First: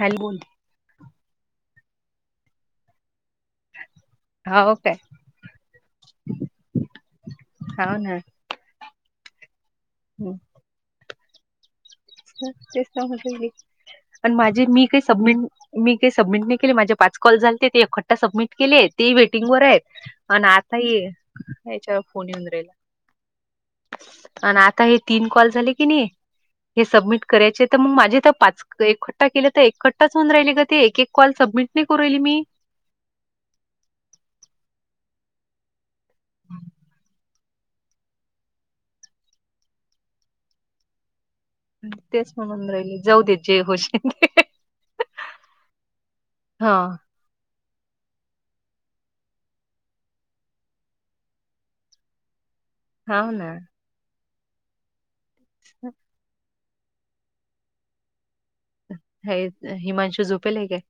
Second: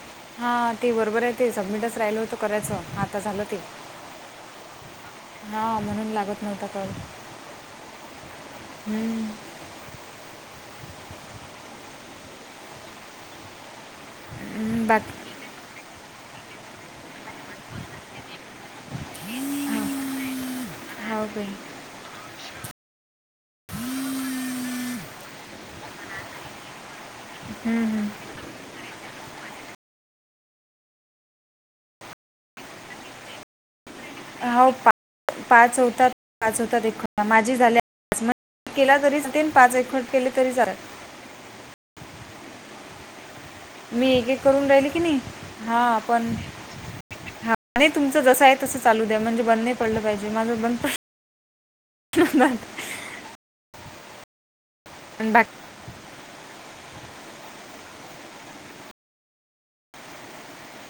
Hello बोल. हां ते बरोबर आहे. ते सबमिटच राहिललं होतं, करायचं आता झालं ते. हाव काय हा म्हणून लागत नव्हता कॉल. हाव ना हम्म हम् तेच माझे मी हं, काही बाकी सबमेट मी काही सबमिट नाही केले माझे पाच कॉल झालेते ते एखट्टा सबमिट केलेत ते वेटिंग वर आहेत आणि आता हो बाई. याच्यावर फोन येऊन राहिला आणि आता हे तीन कॉल झाले की नाही हे सबमिट करायचे तर हं, मग हं. माझे तर पाच एक के तर एकट्टाचऊन राहिली ग ते एक कॉल सबमिट नाही करू राहिली मी हो पा पाच होता पाच होतात माझी झाले केला तरीच तेन पाच एकवट केले तरी झालेत तेच म्हणून राहिले जाऊ देत जे मी होशील एक ते एक करून राहिली की नाही हा आपण हा हा आणि तुमचं जस आहे तसं चालू द्या म्हणजे बंद पडलं पाहिजे माझं बंद [inaudible] हव ना आणि बाकी ह हे हिमांशू झोपेल आहे काय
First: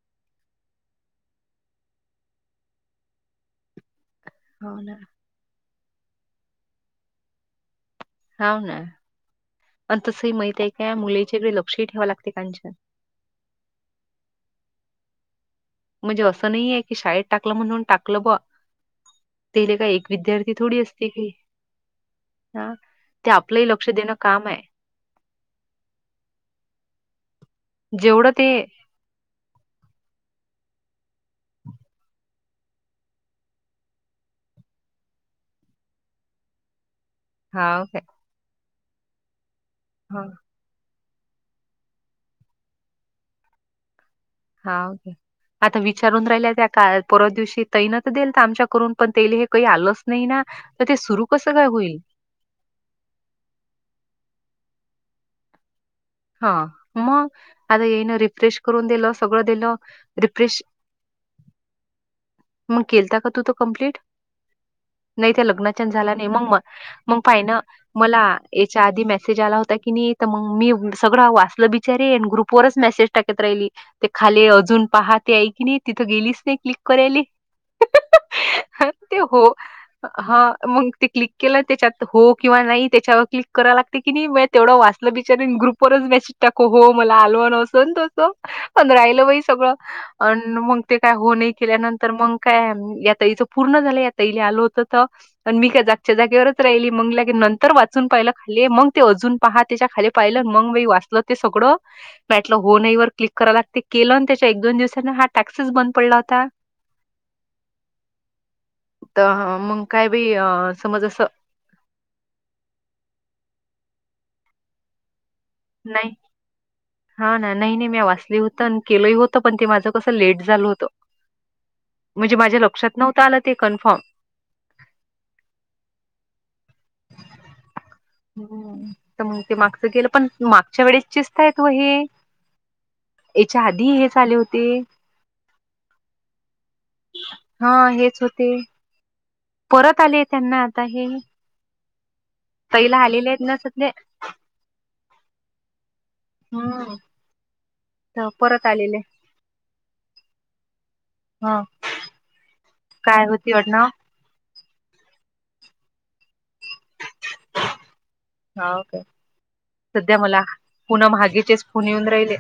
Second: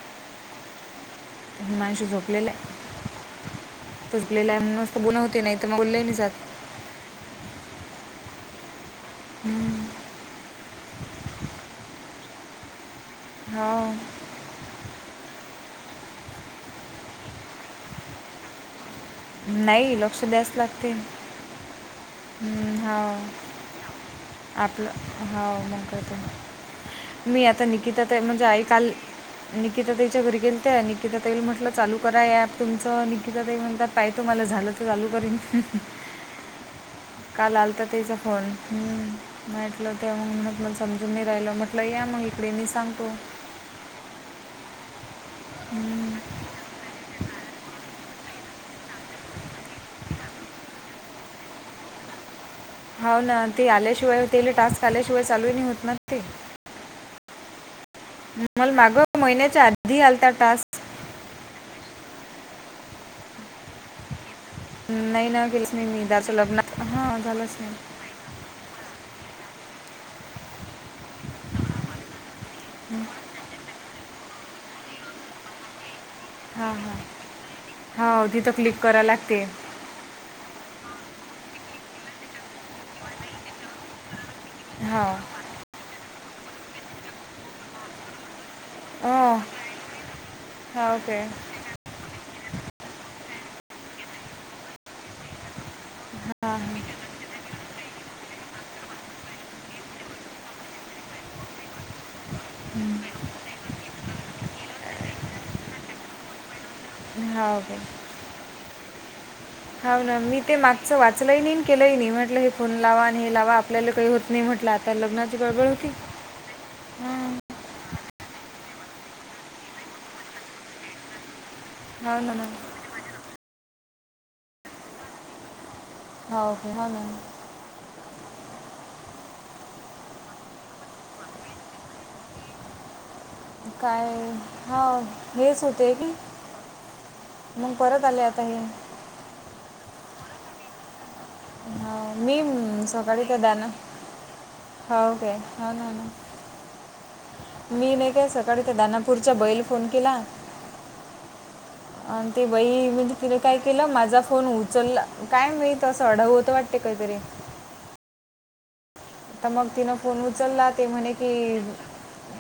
माणस झोपलेला आहे झोपलेला आहे हाव ना म्हणून बोलण होते नाही तर मग बोलले नाही जात हाव ना हं, प तसंही माहित आहे का मुलीच्याकडे लक्षही ठेवाव लागते काच हा म्हणजे असं नाही आहे की शाळेत टाकलं म्हणून टाकलं ब तला काय नाही एक लक्ष विद्यार्थी थोडी असते काही हम्म हो देणं काम आहे. आपलं हो मग करते म मी आता निकता ताई जेवढं म्हणजे ते आई काल निकिता तईच्या घरी गेल त्या निकिता तईल म्हटलं चालू करा ऍप तुमचं निकिता ताई म्हणतात पाहितो मला झालं तर चालू करीन काल आलता हां काय. तेयचा फोन हम् माटल ते हां, म्हटलं समजून मी राहिलं म्हटलं या मग इकडे मी सांगतो हाे आता हम्म. विचारून राहिल्या त्या काल परवाच्या दिवशी तैनत देईल तर आमच्या करून पण तेैल हे काही आलंच नाही ना तर ते सुरू कसं काय होईल हो ना ते आल्याशिवाय तेले टास्क आल्याशिवाय चालू नाही होत ना ते हा मग आता येन रिफ्रेश मला करून दिल मागं सगळं महिन्याच्या दिल आधी आलता रिफ्रेश टास्क मग केलता का तू तो कंप्लीट नाही त्या ना केलंच लग्नाच्यांण मी झाला नाही दाचं मग म लग्न हां मग पाय झालंच ना नाही मला याच्या आधी मेसेज आला होता कीनी मग मी सगळं वाचलं बिचारी येन ग्रुप वच मेसेज टाकत राहिली ते खाली अजून पहा ते ई की नाही तिथं गेलीस हां हा हा तिथं क्लिक कराव लागते हा मग ते क्लिक केलं त्याच्यात हो किंवा नाही त्याच्यावर क्लिक करायला लागते की नाही तेवढं हो वाचलं बिचार ग्रुप वरच मॅसेज टाकू हो मला आलवाण असं तोसं पण हो राहिलं बाई सगळं अ मग हा ते काय ओके होन केल्यानंतर तर मग काय या तईच पूर्ण झालं या तईला आल होत तर मी काय च्या जागेवरच राहिली मग लाग नंतर अ पाहिलं खाली मग ते अजून पहा त्याच्या खाली पाहिलं मग म वाचलं ते सगळं बॅटलं हो नाही वर क्लिक कराय लागते केलं त्याच्या एक दोन दिवसां हा टॅक्सीच बंद पडला होता हा काे तर ह हा ना मी ते मागचं वाचलंय नाही केलंही नाही म्हटलं हे फोन लावा आणि हे लावा आपल्याला काही होत नाही म्हटलं आता लग्नात नाही. हा ना नाही नाही मी वाचली होत आणि केलंही होतं पण ते माझं कसं लेट झालं होतं. हो ना म्हणजे ना माझ्या लक्षात नव्हत आलं ते कन्फर्म हा ओके हो मॅम हम्म तर मग ते मागचं गेलं पण मागच्या वेळेसचेस्त आहेत त व हे याच्या आधी काय हेच आले होते. हा हेच होतेय की मग हां, परत हेच आले आता होते. हे. परत आले त्यांना आता हे. हो मी ताईला सकाळी आलेले तर आहेत द ना सध्या होक हो ना ना. हम्म. मी नाही काय सकाळी त्या दानापूरच्या बैला फोन केला. हं. आणि ते बई म्ही तिला होती काय केलं आडनाव? माझा फोन उचलला. काय मित असं ढा होत वाटते काहीतरी हा ओके. तर मग तिनं फोन उचलला ते म्हणे कि मागेचेच फोन येऊन राहिले.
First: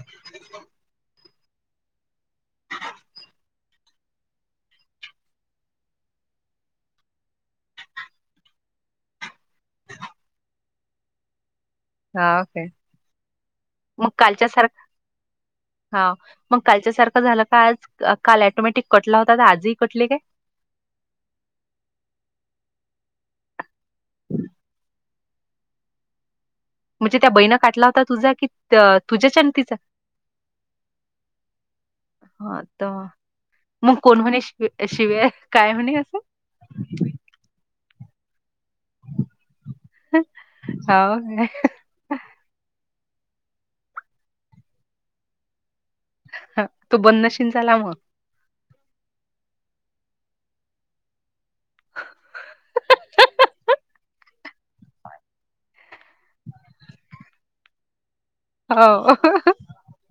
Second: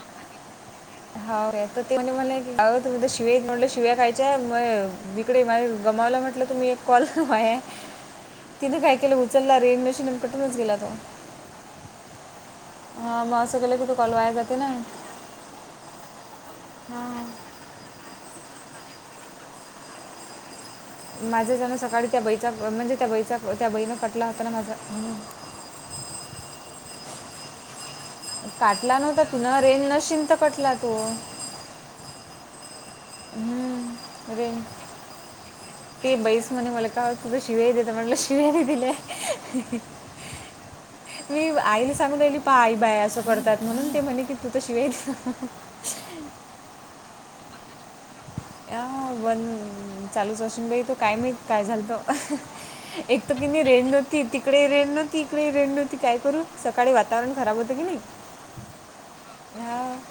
हो ते म्ह म्हले अ तुम्ही तर शिव म्हणलं शिव्या खायच्याय मग इिकडे माझ गमावला म्हटलं तरु मी एक कॉल आहे. तिनें काय केलं उचलला रेन मशीन कटूनच गेला तो. हा ओके. हा बस गले कुठु कलवाय जाते ना. हा. मग कालच्या सारखं हां झालं का आज काल ॅटोमॅटिक कटला होता आजही कटले काय? माझं जण सकाळी त्या बईचा म्हणजे त्या बैचा त्या बहीणं पटला होता ना माझा म्हणजे त्या बहीणं काटला होता. तुझा की त काटला नव्हता तू तुझ्याच्या आणि न तिचा? रें नशन तर कटला तो ह तर मग कोण हम्म, कोणी रेंज शि शिव. काय म्हणे ते असं? बैस म्हणे मला काय तुझं शिव्या देत म्हटला शिव्यानी दिलाय. हां, काय? मी आईली सांगूनली पाई बाय असं करतात म्हणून ते म्हणे की तू त शिवाय ह तो बननशीन झाला मग अ बण चालूच असून गई त काय मा काय झालत. एकत कि नाही रेण नव्हती तिकडे रेण नव्हती इकडे रेण नव्हती काय करू सकाळी वातावरण खराब होतं की नाही. हो हा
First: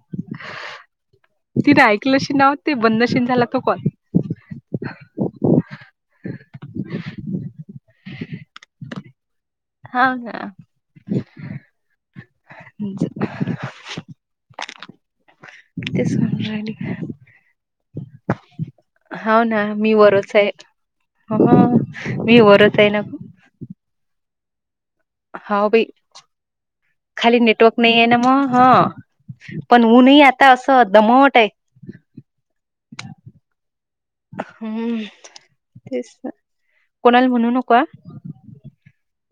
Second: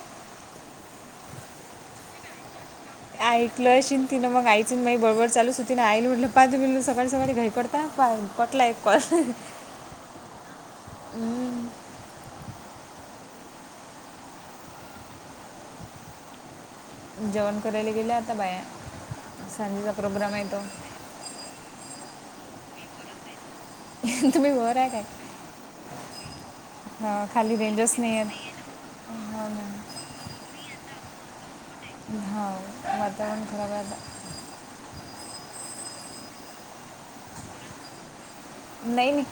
तिने ऐकलं श नाव्हते ब ऐकलंशी तिनं मग आईची माई बरोबर चालूच हो तिने आईला म्हटलं पाच मि सकाळी सकाळी घई पडता पटला एक कॉल. हा का. हम्म, [inaudible] तेच म्हणू राहिली. जेवण करायला गेले आता बाया. होना सांजेचा मी प्रोग्राम वरच आहे तो मी वरच आहे न. तुम्ही बर आहे काय? हो बाई हा खाली नेटवर्क रेंजच नाही आहे ना मग आहेत हा. हो पण ना ऊन ही आता असं दमवट आहे. हाव वातावरण खराब आहे आता. हम् ते कोणाल म्हणू नको हा. नाही नाही.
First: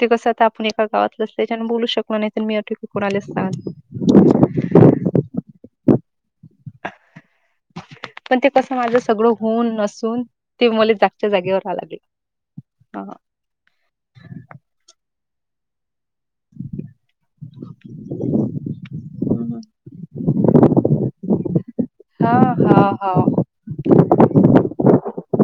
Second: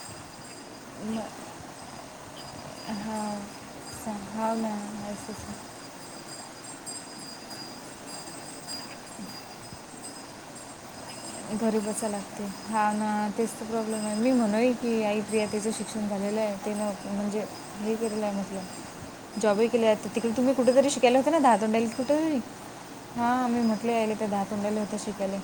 ते कसं आता. ण एका गावातलं अस ज बोलू शकणार नाही मी आठोकी कोणालेच स होऊ न. पण ते कसं माझ सगळं होऊन नसून ते मुले जागच्या जागेवरहा घरी लागली. बसा लागते हा ना तेच प्रॉब्लेम आहे मी म्हणय की आ त्या शिक शिक्षण झालेलं आहे तेनं म्हणजे हे केलेलं आहे मसलं. हम्म. जॉब केले ज तिकडे तुम्ही कुठेतरी शिकायला होते ना दहा तोडला हा कुठेतरी हा हा मी म्हट. ककलीय ये दातुूनडल होत शिकली.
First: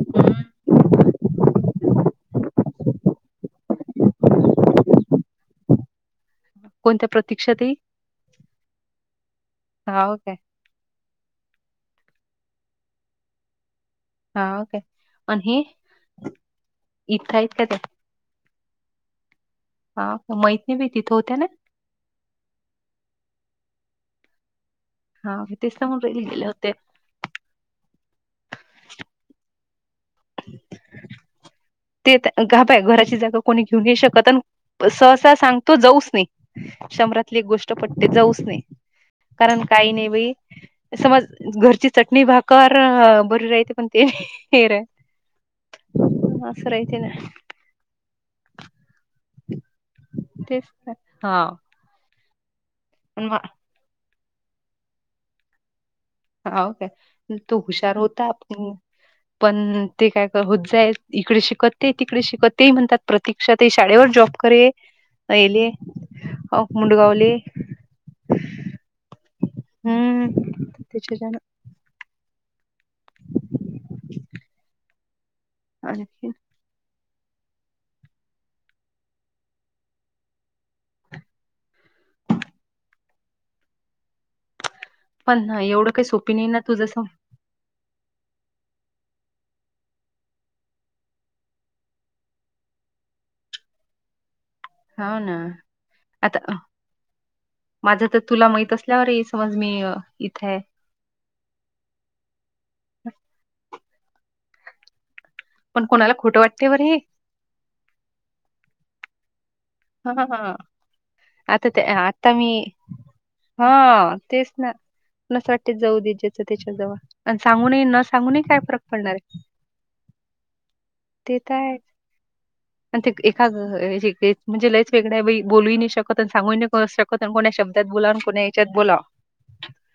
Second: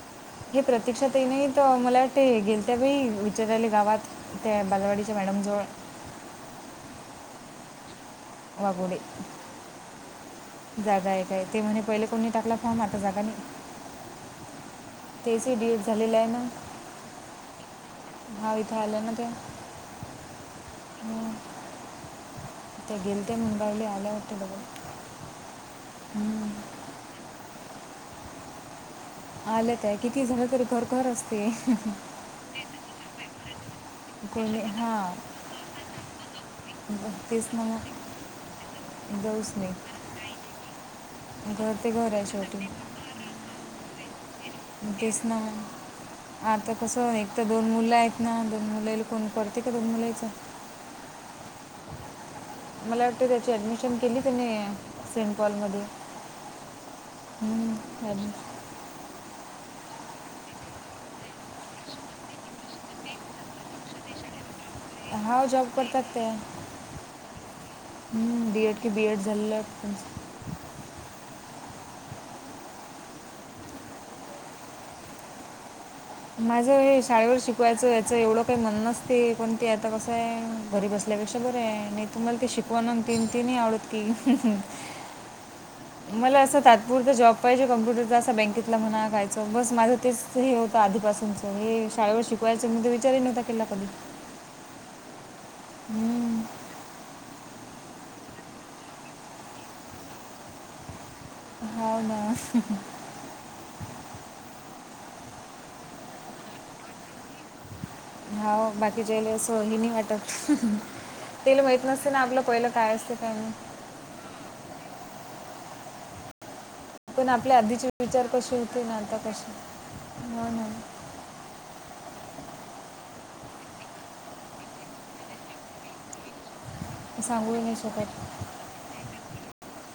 हम्म. हे प्रतीक्षा ते नाही तर मला वाट गेल त्या बाई विचारायले गावात त्या बालवाडीच्या मॅडम जवळ कोणत्या प्रतीक्षात वगुडी. होऊ काय? जागा आहे काय ते म्हणे पहिले कोणी टाकला फॉर्म जागा नाही. हा ओके आणि त्याचे हे डी एड झालेलं आहे इतका इतक ते. ह इथलं ना त्या. मैत नाही बी तिथं होत्या ना. ते गेल ते मुंडाली आल्या होते बघून. हा तेच म्हणू राहिले गेले होते. आलंत आहे किती झालं तरी घरघर असते. बाय घराची जागा कोणी घेऊन नाही शकत कोणी आणि हां सहसा सांगतो जाऊच नाही. शंभरातली एक तेच ना गोष्ट पटते जाऊच नाही. मग जाऊच कारण काही नाही बाई समज घर घरची ते घर चटणी आहे शेवटी भाकर बरी राहते प ते हे रे. तेच ना आता कस ना एक तर दोन मूल आहेत ना दोन मुले मी पडती का गणूला विचार? तेच हा. मला वाटतें पण त्याची ऍडमिशन केली त्याने सेंट पॉलमध्ये. हो काय तो हूशार होता ॲडमिशन आप पण ते काय होत जाई इकडे शिकत ते तिकडे शिकत ते म्हणतात प्रतीक क्षात शाळेवर जॉब करे हा जॉब येले करतात मुंडगावले. बी एड की बी एड झालं. त्याच्याण आले ते. माझं हे शाळेवर शिकवायचं याचं एवढं काही म्हण नसते कोणती आता कसं आहे घरी बसतते. आपल्यापेक्षा बरं आहे नाही तुम्हाला ते शिकवा तीन तीनही आवडत की पण नाही एवढं. काही सोपी मला नाही असं ना तू जसं तात्पुरत जॉब पहिजे कम्पुटरचा असा बँकेतला म्हणा कयचं बस माझं तेच होत आधीपासूनचं हे शाळेवर शिक ते विचारी नव्हता केला कधी. हाव ना. हम्म, आता माझं तर तुला माहित असल्यावर ही समज मी इथेये. हाव ना. पण कोणाला खोटं वाटते बर हे? हाव बाकीच्याले सो हिनी हां, हां, वाटत हां. तेला आता माहीत नसते ना आपलं पहिलं काय असत काय नाही. हा तेच ना. नसं वाटते जाऊदे जेचं त्याच्या जवळ पण आणि आपले सांगूनही आधीचे न विचार सांगूनही कसे काय फरक होते ना पडणार आता आहे. कसे हो ना ते तर आहे. ते एका म्हणजे लयच वेगळ्या बई बोलू नाही शकत सांगू नाही शकत कोणा सांगूही नाही शब्दात बोला आणि कोना याच्यात बोला.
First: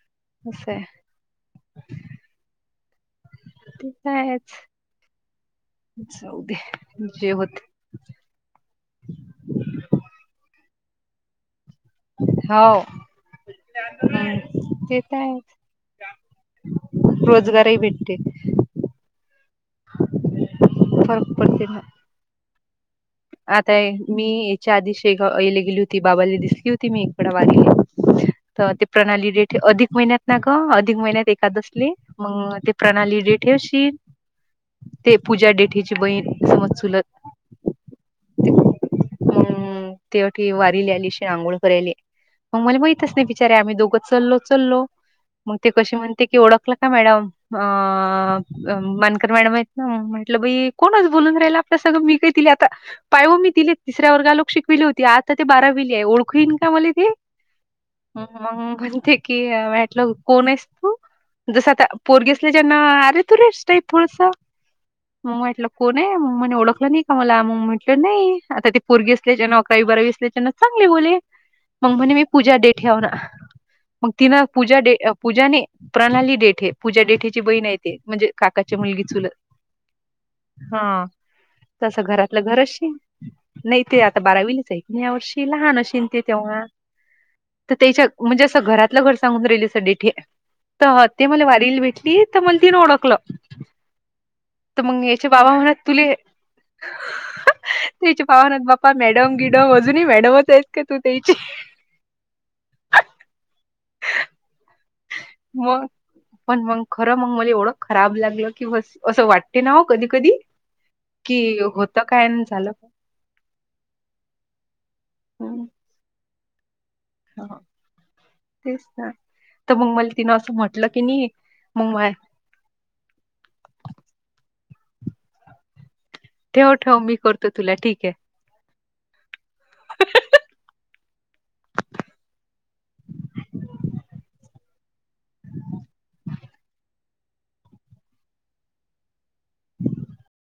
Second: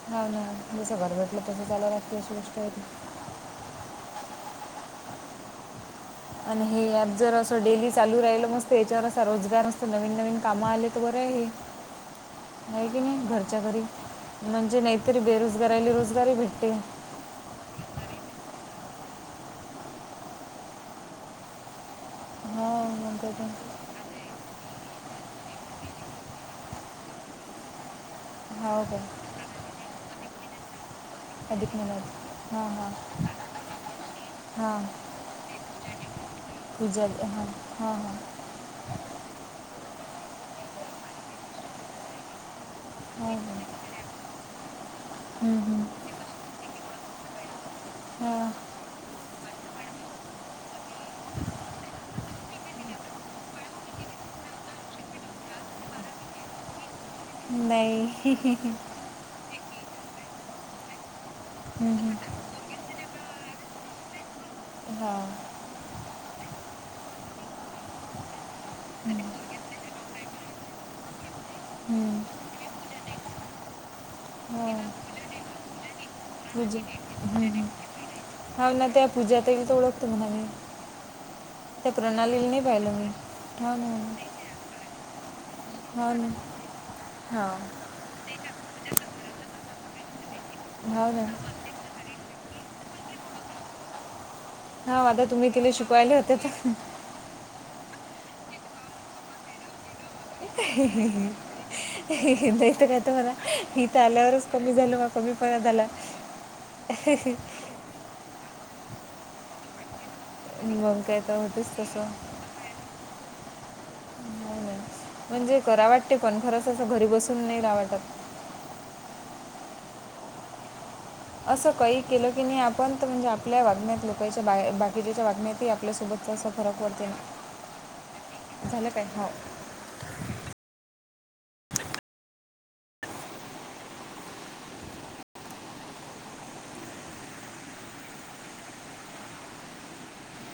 हाव ना. जसं घर भेटलं तसं चाला लागते अशी गोष्ट हाय ती. ते कायच जाऊ दे आणि हे ॲप जे जर होत. असं डेली चालू राहिल मस्त याच्यावर असा रोजगार नसत नवीन नवीन काम आले तर बरं आहे. हो. नाही की नाही घरच्या घरी हं. म्हणजे नाहीतरी बेरोजगाराला रोजगारी भेटते. रोजगार ही भेटते. फरक पडतेना. हो म्हणतो ते आता मी याच्या आधीले गेली होती बाबाला दिसली होती मी इकडे वारीले. तर हो ते काय प्रणाली डेट अधिक महिन्यात ना ग अधिक महिन्यात अधिक एकादसले. महिन्यात मग हां ते हां प्रणाली डेठेशी ते पूजा डेठीेची बहीण. समज चुलत पूजारी हां, हां, हां हम् तेवटी वारी ल्यालीशे आंघोळ करायली. मला माहितच नाही बिचारे हां आम्ही दोघच चलो चलो. मग हं, ते हं. कशी म्हणते की, ओळखलं का मॅडम? अ हां मानकर मॅडम आहेत ना म्हटलं बई कोणच बोलून राहिला? ते सगळं मी काय तिले आता पाय हो मी तिले तिसऱ्या वर्गालोक शिकविले होती आता ते बारावीली आहे ओळखूईन का मला ती? नाही मंग म्हणते की, भेटलं कोण आहेस तू? जस आता हं, हं. पोरगेसले ज्याना अरे तुरे टाईफसं. हां मग म्हटलं कोन आहे? मग मणे ओळखलं नाही का मला? मग नाही आता ती पोरगी असल्याच्यान अ कायी बर असल्याच्यान चांगले बोली. मग म्हणे मी हं. पूजा डे ठेव ना मग तिन हां पूजाडे पूजाने प्रणाली डेठे पूजा डेठेची हं, हं. बहीण आहे ती. म्हणजे हो काकाची ना मुलगी त्या चुल पूजा ताईला तर ओळखतो म्हणा मी हा त्या तसं घरातलं प्रणालीला नाही घरचशी पाहिलं मी हो नाही ते आता ना बारावीलाच आहे यावर्षी लहान असचीन हो ते ना तेव्हा. हां तर त्याच्या म्हणजे असं घरातलं घर सांगून राहिले सगे तर हो ना ते मला वारीला भेटले ते तर मण तीन ओळखलं तर हा मग आता याचे तुम्ही बाबा तिला म्हणत तुले शिकवायला होते तर तेच्या पाहनात बाप्पा मॅडम गिडम अजूनही मॅडमच आहेत का तू त्याची नाहीत काय त मला हे तर आल्यावरच कमी झालं मग. कमी परा झाला. मग पण मग खरं मग मला एवढं खराब लागलं की ब असं वाटते ना हो कधी कधी. मग काय तर कि होतेच होत तसं हो काय आणि झालं नाही नाही म्हणजे हम्म, करा वाटते पण खरंच असं घरी बसून हा, नाही रा वाटतात. तेच ना तर मग मला तिनं असं म्हटलं की नी असं काही केलं की नाही आपण म्हणजे आपल्या वागण्यात लोकच्या बाकीच्याच्या वागण्यात आपल्यासोबत ठेव ठेव मी करतो तुला ठीक आहे. झालं काय? हो. [inaudible] [inaudible]